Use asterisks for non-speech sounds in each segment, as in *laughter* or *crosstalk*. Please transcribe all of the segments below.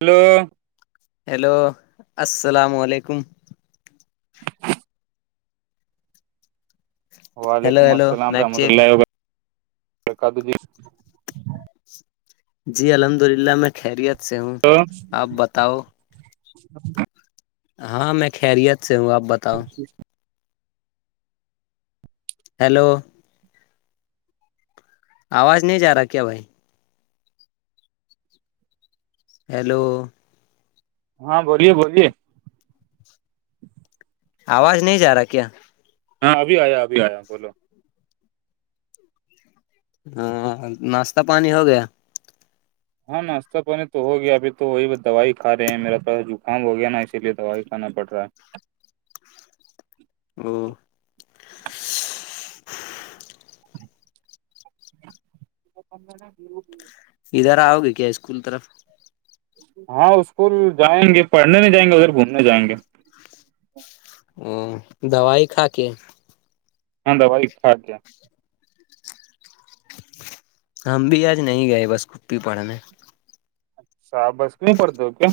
hello hello السلام علیکم *inaudible* hello وعلیکم ہیلو السلام میک رحمۃ چیک اللہ وبرک وبرکاتہ جی جی الحمد للہ میں خیریت سے ہوں تو آپ بتاؤ ہاں میں خیریت سے ہوں آپ بتاؤ ہیلو آواز نہیں جا رہا کیا بھائی ہیلو ہاں بولیے بولیے آواز نہیں جا رہا کیا ہاں ابھی آیا ابھی آیا بولو ہاں ناشتہ پانی ہو گیا ناشتہ پانی کی ہو گیا میری طبیعت خراب ہیں جھکم ہو گیا ہے او پندر ادھر آؤ گے کیا اسکول طرف ہاں اسکول جائیں گے پڑھنے نہیں جائیں گے ادھر گھومنے جائیں گے ا دوائی کھا کے ہ د بائی ٹھاک گیا ہم بھی آج نہیں گئے بس گپی پڑنے سا بس کی نہیں پڑتے کیا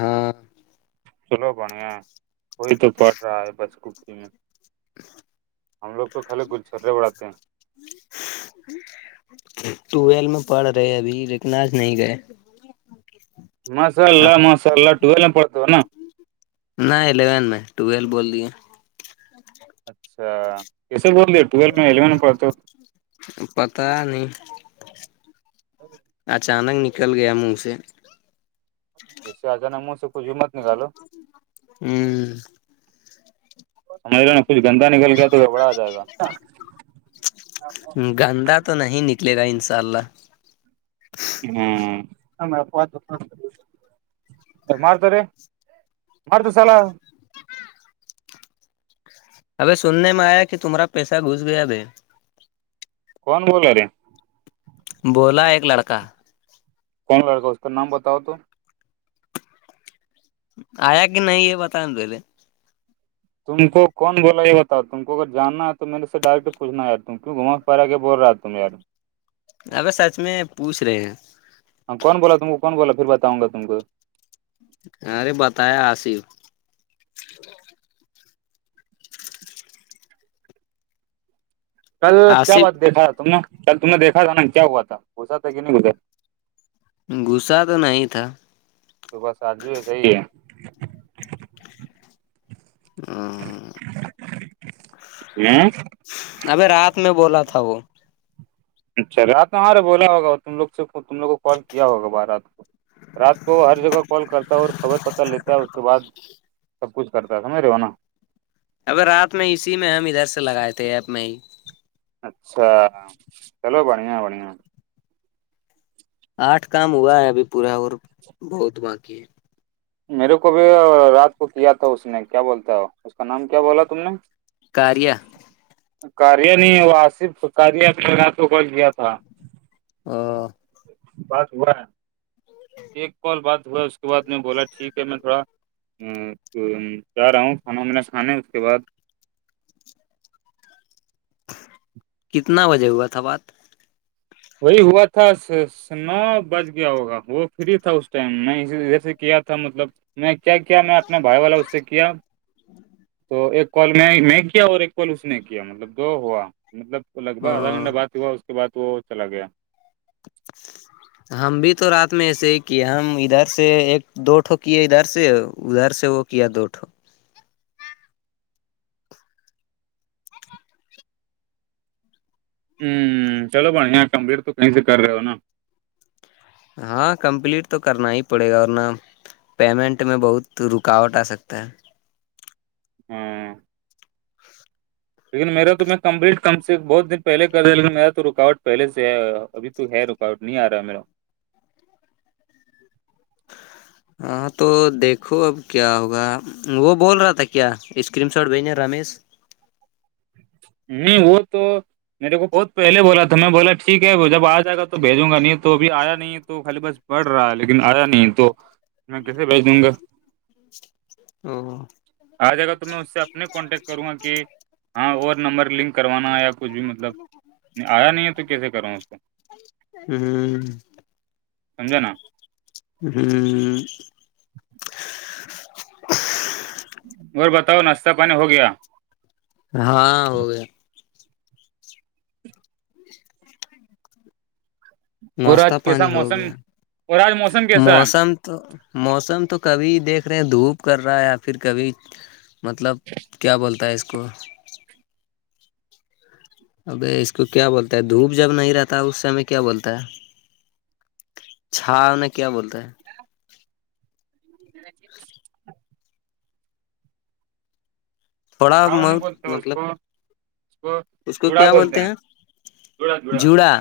ہاں چلو بڑیا وہی تو پڑ رہا ہے بس کپی میں ہم لوگ تو خالی گلچھرے بڑاتے ہیں *inaudible* ٹویل میں پڑھ رہے ابھی رکناج نہیں گئے مسال آپ اللہ مسال اللہ ٹول پڑتا ہو ہے نا نہ الیون میں ٹویلو بول دیے اچھا کیسے بول رہ ٹویل میں الیون میں پڑھ ہ ہو پتا نہیں ہو اچانک نکل گیا منہ سے ج سے آ جانا منہ سے کچھ مت نکالو ہ سمجھ رہے نا کچھ گندا نکل گیا تو گبڑا آ جائے گا گندا تو نہیں نکلے گا انشاء اللہ ہوں ہمپ مارتاور مارتا سال ابے سننے میں آیا کہ تمہارا پیسہ گھس گیا ب کون بول رہے بولا ایک لڑکا کون لڑکا اس کا نام بتاؤ تو آیا کہ نہیں یہ بتائیں پہلے تم کون بولا یہ بتاؤ تم کو اگر جاننا ہے تو میرے سے ڈائریکٹ پوھنا ہے ت کیوں گھوما پھرا کے بول رہا تم میں یار اب سچ میں پوچھ رہے ہیں ہ کون بولا تم کون بولا پھر بتاؤںا تم کو ارے بتایا آصف کل کیا بات آصف دیکا تھا تم کل تم نے دیکھا تھا نا کیا ہوا تھا گسا تھا کہ نہیں گزرا غصہ تو نہیں تھا تو بس آج بھی ہے جئیے ہے ابھی رات میں بولا تھا وہ اچھا رات میں وہارے بولا ہوگا تم لوگ سے تم لوگ کو کال کیا ہوگا بارات کو رات کو ہر جگہ کال کرتا ہے اور خبر پتہ لیتا ہے اس کے بعد سب کچھ کرتا ہے سمجھ رہے ہو نا اب رات میں اسی میں ہم ادھر سے لگائے تھے ایب میں ہی اچھا چلو بڑیا بڑیا آٹھ کام ہوا ہے ابھی پورا اور بہت باقی ہے میرے کو بھی رات کو کیا تھا اس نے کیا بولتا ہے اس کا نام کیا بولا تم نے کاریہ کاریا نہیں ہے وہ آصف ستاریہ کے رات کو کال کیا تھا *unintelligible* بات ہوا ہے ایک کال بات ہوا اس کے بد میں بولا ٹھیک ہے میں تھوڑا چاہ رہا ہوں کھانا میںا کھانے اس کے بعد کتنا بجے ہوا تھا بات وہی ہوا تھا نو بج گیا ہوگا وہ فری تھا اس ٹائم میں اے سے کیا تھا مطلب میں کیا کیا میں اپنے بھائی والا اس سے کیا تو ایک کال میں میں کیا اور ایک کال اس نے کیا مطلب دو ہوا مطلب لگ بگ آدھا گھنٹہ بات ہوا اس کے بعد وہ چلا گیا *unintelligible* ہم بھی تو رات میں ایسے ہی کیے ہم ادھر سے ایک دو ٹوکی ہے ادھر سے ادھر سے وہ کیایا دوٹھوں ہوں چلو بڑیا کمبٹ تو کہیں سے کر رہے ہو نا ہاں کمپلیٹ تو کرنا ہی پڑے گا اورور ن پیمنٹ میں بہت رکاوٹ آ سکتا ہے ہاں *unintelligible* لیکن میرا تو میں کمپلیٹ کم سے کم بہت دن پہے کر رہا لیکن میرا تو رکاوٹ پہے سے ہے ابھی تو ہے ٹ نہیں آ رہا میرا ہاں تو دیکھو اب کیا ہوگا وہ بول رہا تھا کیا اسکریم شاٹ بھیجنے رمیش نہیں وہ تو میرے کو بہت پہلے بولا تھا میں بولا ٹھیک ہے وہ جب آ جائے گا تو بھیجوں گا نہیں تو ابھی آیا نہیں تو خالی بس بڑھ رہا ہے لیکن آیا نہیں تو میں کیسے بھیج دوں گا آ جائے گا تو میں اس سے اپنے کانٹیکٹ کروں گا کہ او ہاں اور نمبر لنک کروانا یا کچھ بھی مطلب آیا نہیں ہے تو کیسے کراوں اس کو ہوں سمجا نا *unintelligible* ہوں *inaudible* اور بتاؤ ناشہ پانی ہو گیا ہاں ہو گیا *inaudible* اور ناشتتا آج کیسا پانی ہو موسم گیا اور آج موسم کیسا ہے موسم تو موسم تو کبھی دیکھ رہے ہیں دھوپ کر رہا ہے یا پھر کبھی مطلب کیا بولتا ہے اس کو اب اس کو کیا بولتا ہے دھوپ جب نہیں رہتا ہے اس سمے کیا بولتا ہے چھا انیں کیا بولتا ہے *inaudible* تھوڑا ساو نہیں بہت بولتے اس مطلب کو اس کو اس کو جڑا کیا بولتے ہیں جڑا جڑا جوڑا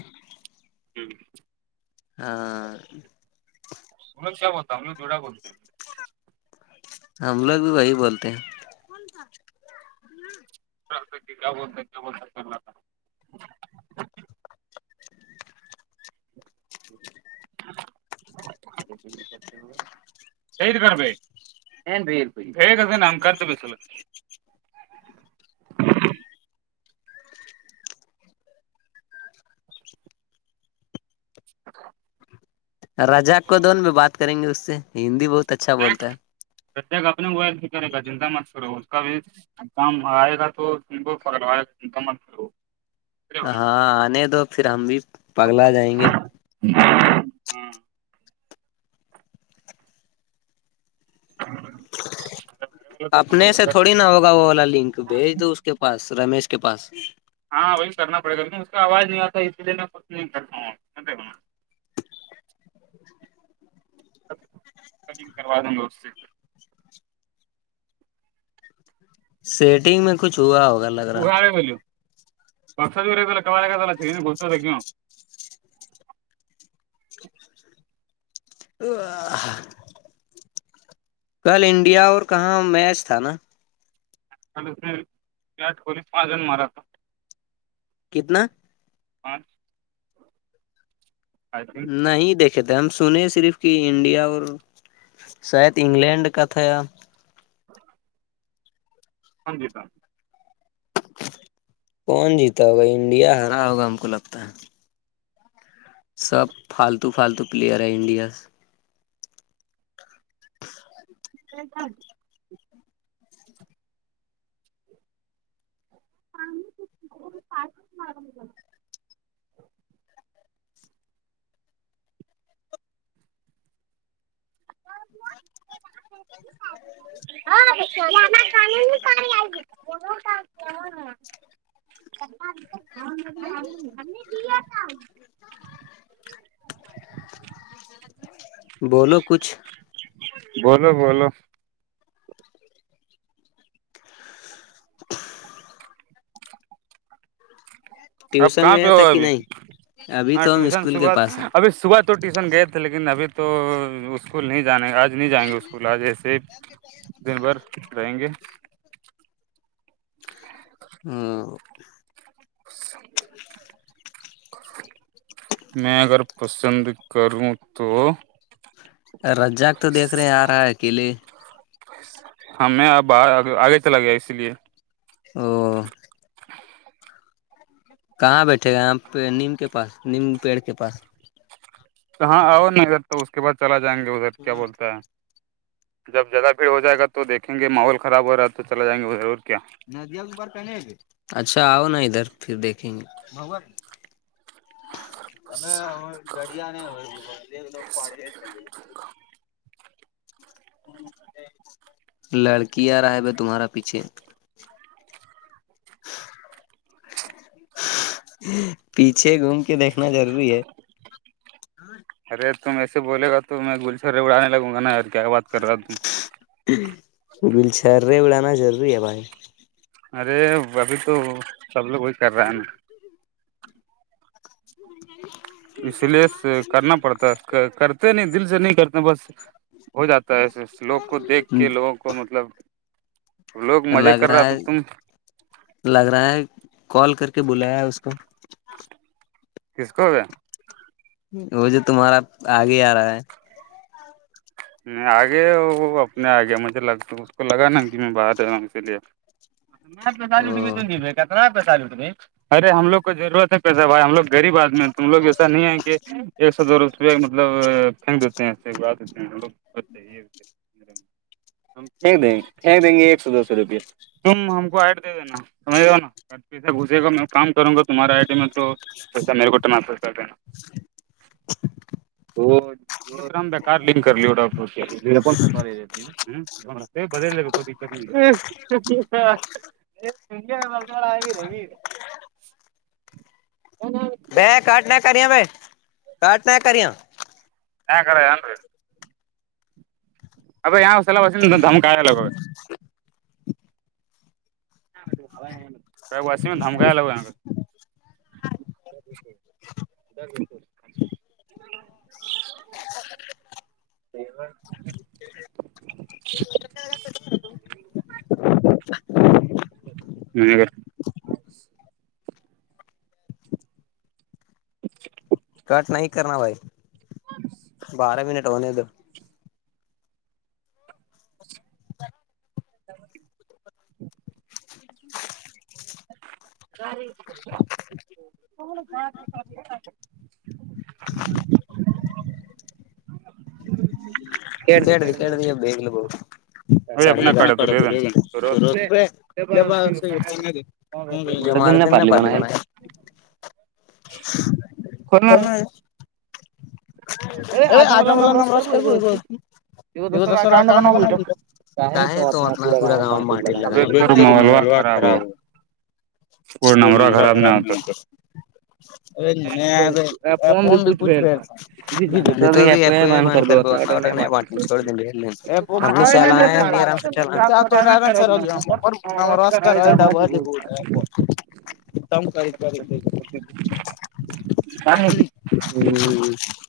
ہاں ہم س کیا ہوتا ہم نے جوورا کرتے ہیں ہم لوگ بھی وہی بولتے ہیں *unintelligible* *unintelligible* ا *inaudible* چید کر ب ب ن کرتب سلو *unintelligible* رجا کو دون بھی بات کریں گے اس سے ہندی بہت اچھا بولتا ہے ست اپنے بھی کرے گا چنتا مت کرورو اس کا بھی کام آئے گا تو ت کو فوائے گ کا مت کر ہاں آنے دو پھر ہم بھی پگلا جائیں گے *unintelligible* *inaudible* اپنے سے تھوڑی ہاں نا ہوگا وہ والا لنک بھیج دووں اس کے پاس رمیش کے پاس ہاں وہی کرنا پڑے گا لیک اس کا آواز نہیں آتا اس لیے میں کچھ نہیں کرتا نگ کرواد گست سیٹنگ میں کچھ ہوا ہوگاا اگاڑ ہے بولو بتا جوور گ کا لا چ گ تھاوں تو کل انڈیا اور کہاں میچ تھا نا لاٹ کولی پ جن مارا تھا کتنا ہان تھنک نہیں دیکھ کہ تھ ہم سنے صرف کہ انڈیا اور شاید انگلینڈ کا تھا ہاں جی سی کون جیتا ہوگا انڈیا ہرا ہوگا ہم کو لگتا ہے سب فالتو فالتو پلیئر ہیں انڈیا سے ہاں تو پ مار گ *unintelligible* *inaudible* ہاں *unintelligible* ہم نے دیا تھا *unintelligible* بولو کچھ *unintelligible* بولو بولو *unintelligible* اب ٹیوشن کہاں پہ گیا ہو تھا کہ ابھی نہیں ابھی ہاں تو ہم ٹیوشن اسکول کے صبح پاس ہیں ابھی صبح تو ٹیوشن گئے تھے لیکن ابھی تو اسکول نہیں جانے آج نہیں جائیں گے اسکول آ جیسے دن بھر رہیں گے ہ *unintelligible* *inaudible* میں اگر پسند کروں تو *unintelligible* رجاق تو دیکھ رہے ہیں آ رہا ہے قلے ہمیں اب آگے چلا گیا اسی لیے ہاں *unintelligible* کہاں بیٹھے گا یہ پ نیم کے پاس نیم پیڑ کے پاس ہاں آؤ نا ادھر تو اس کے بعد چلا جائیں گے ادھر کیا بولتا ہے جب زیادہ بھیڑ ہو جائے گا تو دیکھیں گے ماحول خراب ہو رہا ہے تو چلا جائیں گے وہ ضرور کیا ندیاں اچھا آؤ نا ادھر پھر دیکھیں گے *unintelligible* ہمیں دریا نہیں ہو لوگ پڑی چ *unintelligible* لڑکی آ رہا ہے ب تمہارا پیچھے *unintelligible* پیچھے گھوم کے دیکھنا ضروری ہے *unintelligible* ارے تم ایسے بولے گا تو میں گلچھرے اڑانے لگوں گا نا ار *unintelligible* کیا بات کر رہا ت *unintelligible* بلچرے اڑانا ضروری ہے بھائی *unintelligible* ارے ابھی تو سب لوگ کوی کر رہا ہے نا *unintelligible* *inaudible* اسی لیے کرنا پڑتا ہے کرتے نہیں دل سے نہیں کرتے بس ہو جاتا ہے لوگ کو دیکھ کے لوگوں کو مطلب لوگ مزے لگ کر رہا تو ہے تم لگ رہا ہے کال کر کے بلایا ہے اس کو *unintelligible* کس کو وہ جو تمہارا آگے آ رہا ہے نہیں آگیا وہ اپنے آ گیا مجھے لگ اس کو لگان نا کہ میں باہر رہا ہوں اسی لیے میں سال بھی وہ تو با اتنا پیسہ لتے بھ ارے ہم لو کو ضرورت ہے پیسہ بھائی ہم لوگغریب آدمی *unintelligible* ہم لوگ ایسا نہیں ہے کہ ایک سو دو روپئے مطلب پھینک دیتے ہیںےوا دیتے ہیں ہم لوگ ا ہم پھینک دیں گے پھینک دیں گے ایک سو دوس روپیہ *unintelligible* تم ہم کو ایڈ دے دینا سمجھ ل نا پیھے گھسے گا میں کام کروں گا تمہارے آئی ڈی میں تو پیسہ میرے کو ٹناف کر دینا *unintelligible* تو رام دا کارلن کر لیا پ کالج ہ ے بدل ل ب یہ سیا بارا آ رہیی ہے نہیں ب کٹ نہ کریا ب کٹ نہ کریا کڑے آن ری ابھی یہاں اس سلا با تو د ہم کا ہے لگے ہے واسی میں دھمکا لگو گجور گاد پور نہیں ہ *inaudible* نا کرنا بھائی بارہ منٹ ہونے اد *inaudible* گ *inaudible* *inaudible* کد کد یہ بیگل با س ب شے ل باے ہ جو مہارے دن نے پارلی بن ہے ک میں ہے ا آد ب نمبرس کا ب جگ د اکنٹ بناول کہیں تو اپنا پورا گاؤں میں مارٹ لگائے مح خراب ہے کوئی نمرہ خراب نہیں ہوتا ا فن بھی کچھ بھی توپ ب کر چوڑ د ب آرام سے ن ہم روسکار اور ڈا برد کوٹا آپ کتا ہ کراریخ کر